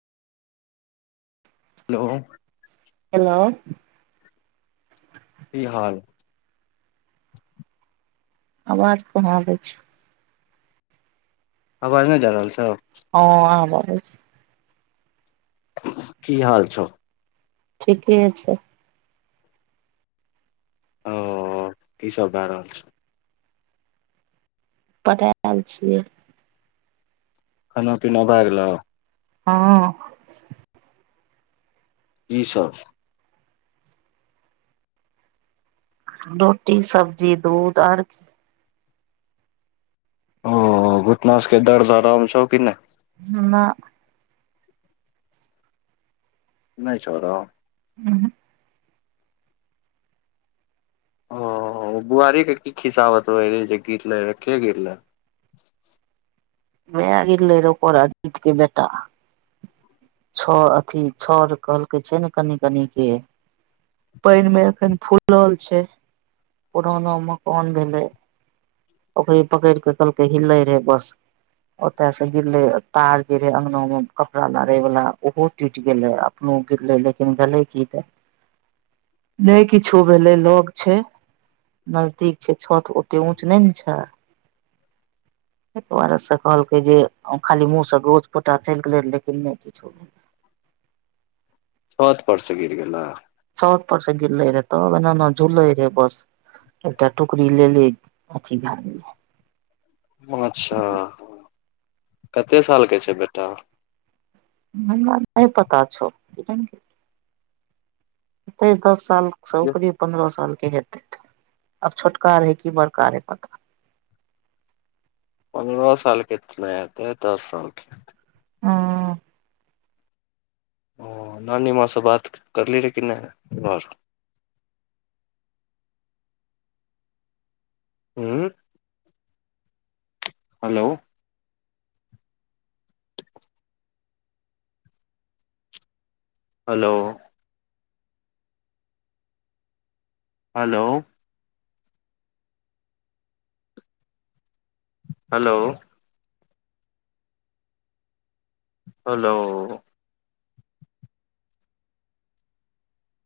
Hello. Hello. की हाल आवाज कहाँ आबै छै, आवाज नहि जा रहल छ हं आ बइया की हाल छौ ठीके छै। ओ ई सब भै रहल छै। पढ़ आयल छियै खाना पीना भए गेलोउ। हँ। किसभ [unintelligible] रोटी सब्जी दूध आर ओ घुटनासब के दर्द आराम छौ कि नहि। नह [unintelligible] नहि छो आराम ऊहुं [unintelligible] ओ बुआरी के की खिसावतवे रहि जे गिरले के गिरले [unintelligible] मै गिरलै रउ पोरा जदके बेटा [unintelligible] छर अथी छओर कहलकै छै ने कनि कनि के पानि में एखन फूलल छै पुराना मकान भेले ओकरी पकड़ि कऽ' कहलकै हिलै रहै बस ओते से गिरले तार जे रहे अंगनो मे कपड़ा लारे वाला ओहो टूट गेले। गरले लेकिन गले की तै [unintelligible] नहि किछु भेलै लोक छै नजदीक छै छत ओतेक ऊँच नहि ने छै। [unintelligible] ताहि दुआरे से कहलकै जे खाली मुँह सँ गोज पोटा चलि गेलै लेकिन नहि किछो छत पर से गिर गेला। छत पर से गीर लै रहे त एना एना झूलै रहै बस। एकटा टुकरी लेलेे अथी अच्छा, कते साल के छै बेटा? हमरा नहि पता छल। हेतै दस साल स उपरे, पन्द्रह साल के हेतै। आब छोटका रहै कि बड़का रहै पता नै। पन्द्रह सालके छलै हेएत नै दस सालके। हँ ओ नानीमाँ सँ बात करली रहै कि नहि उं हेलो हेलो हेलो हेलो हलो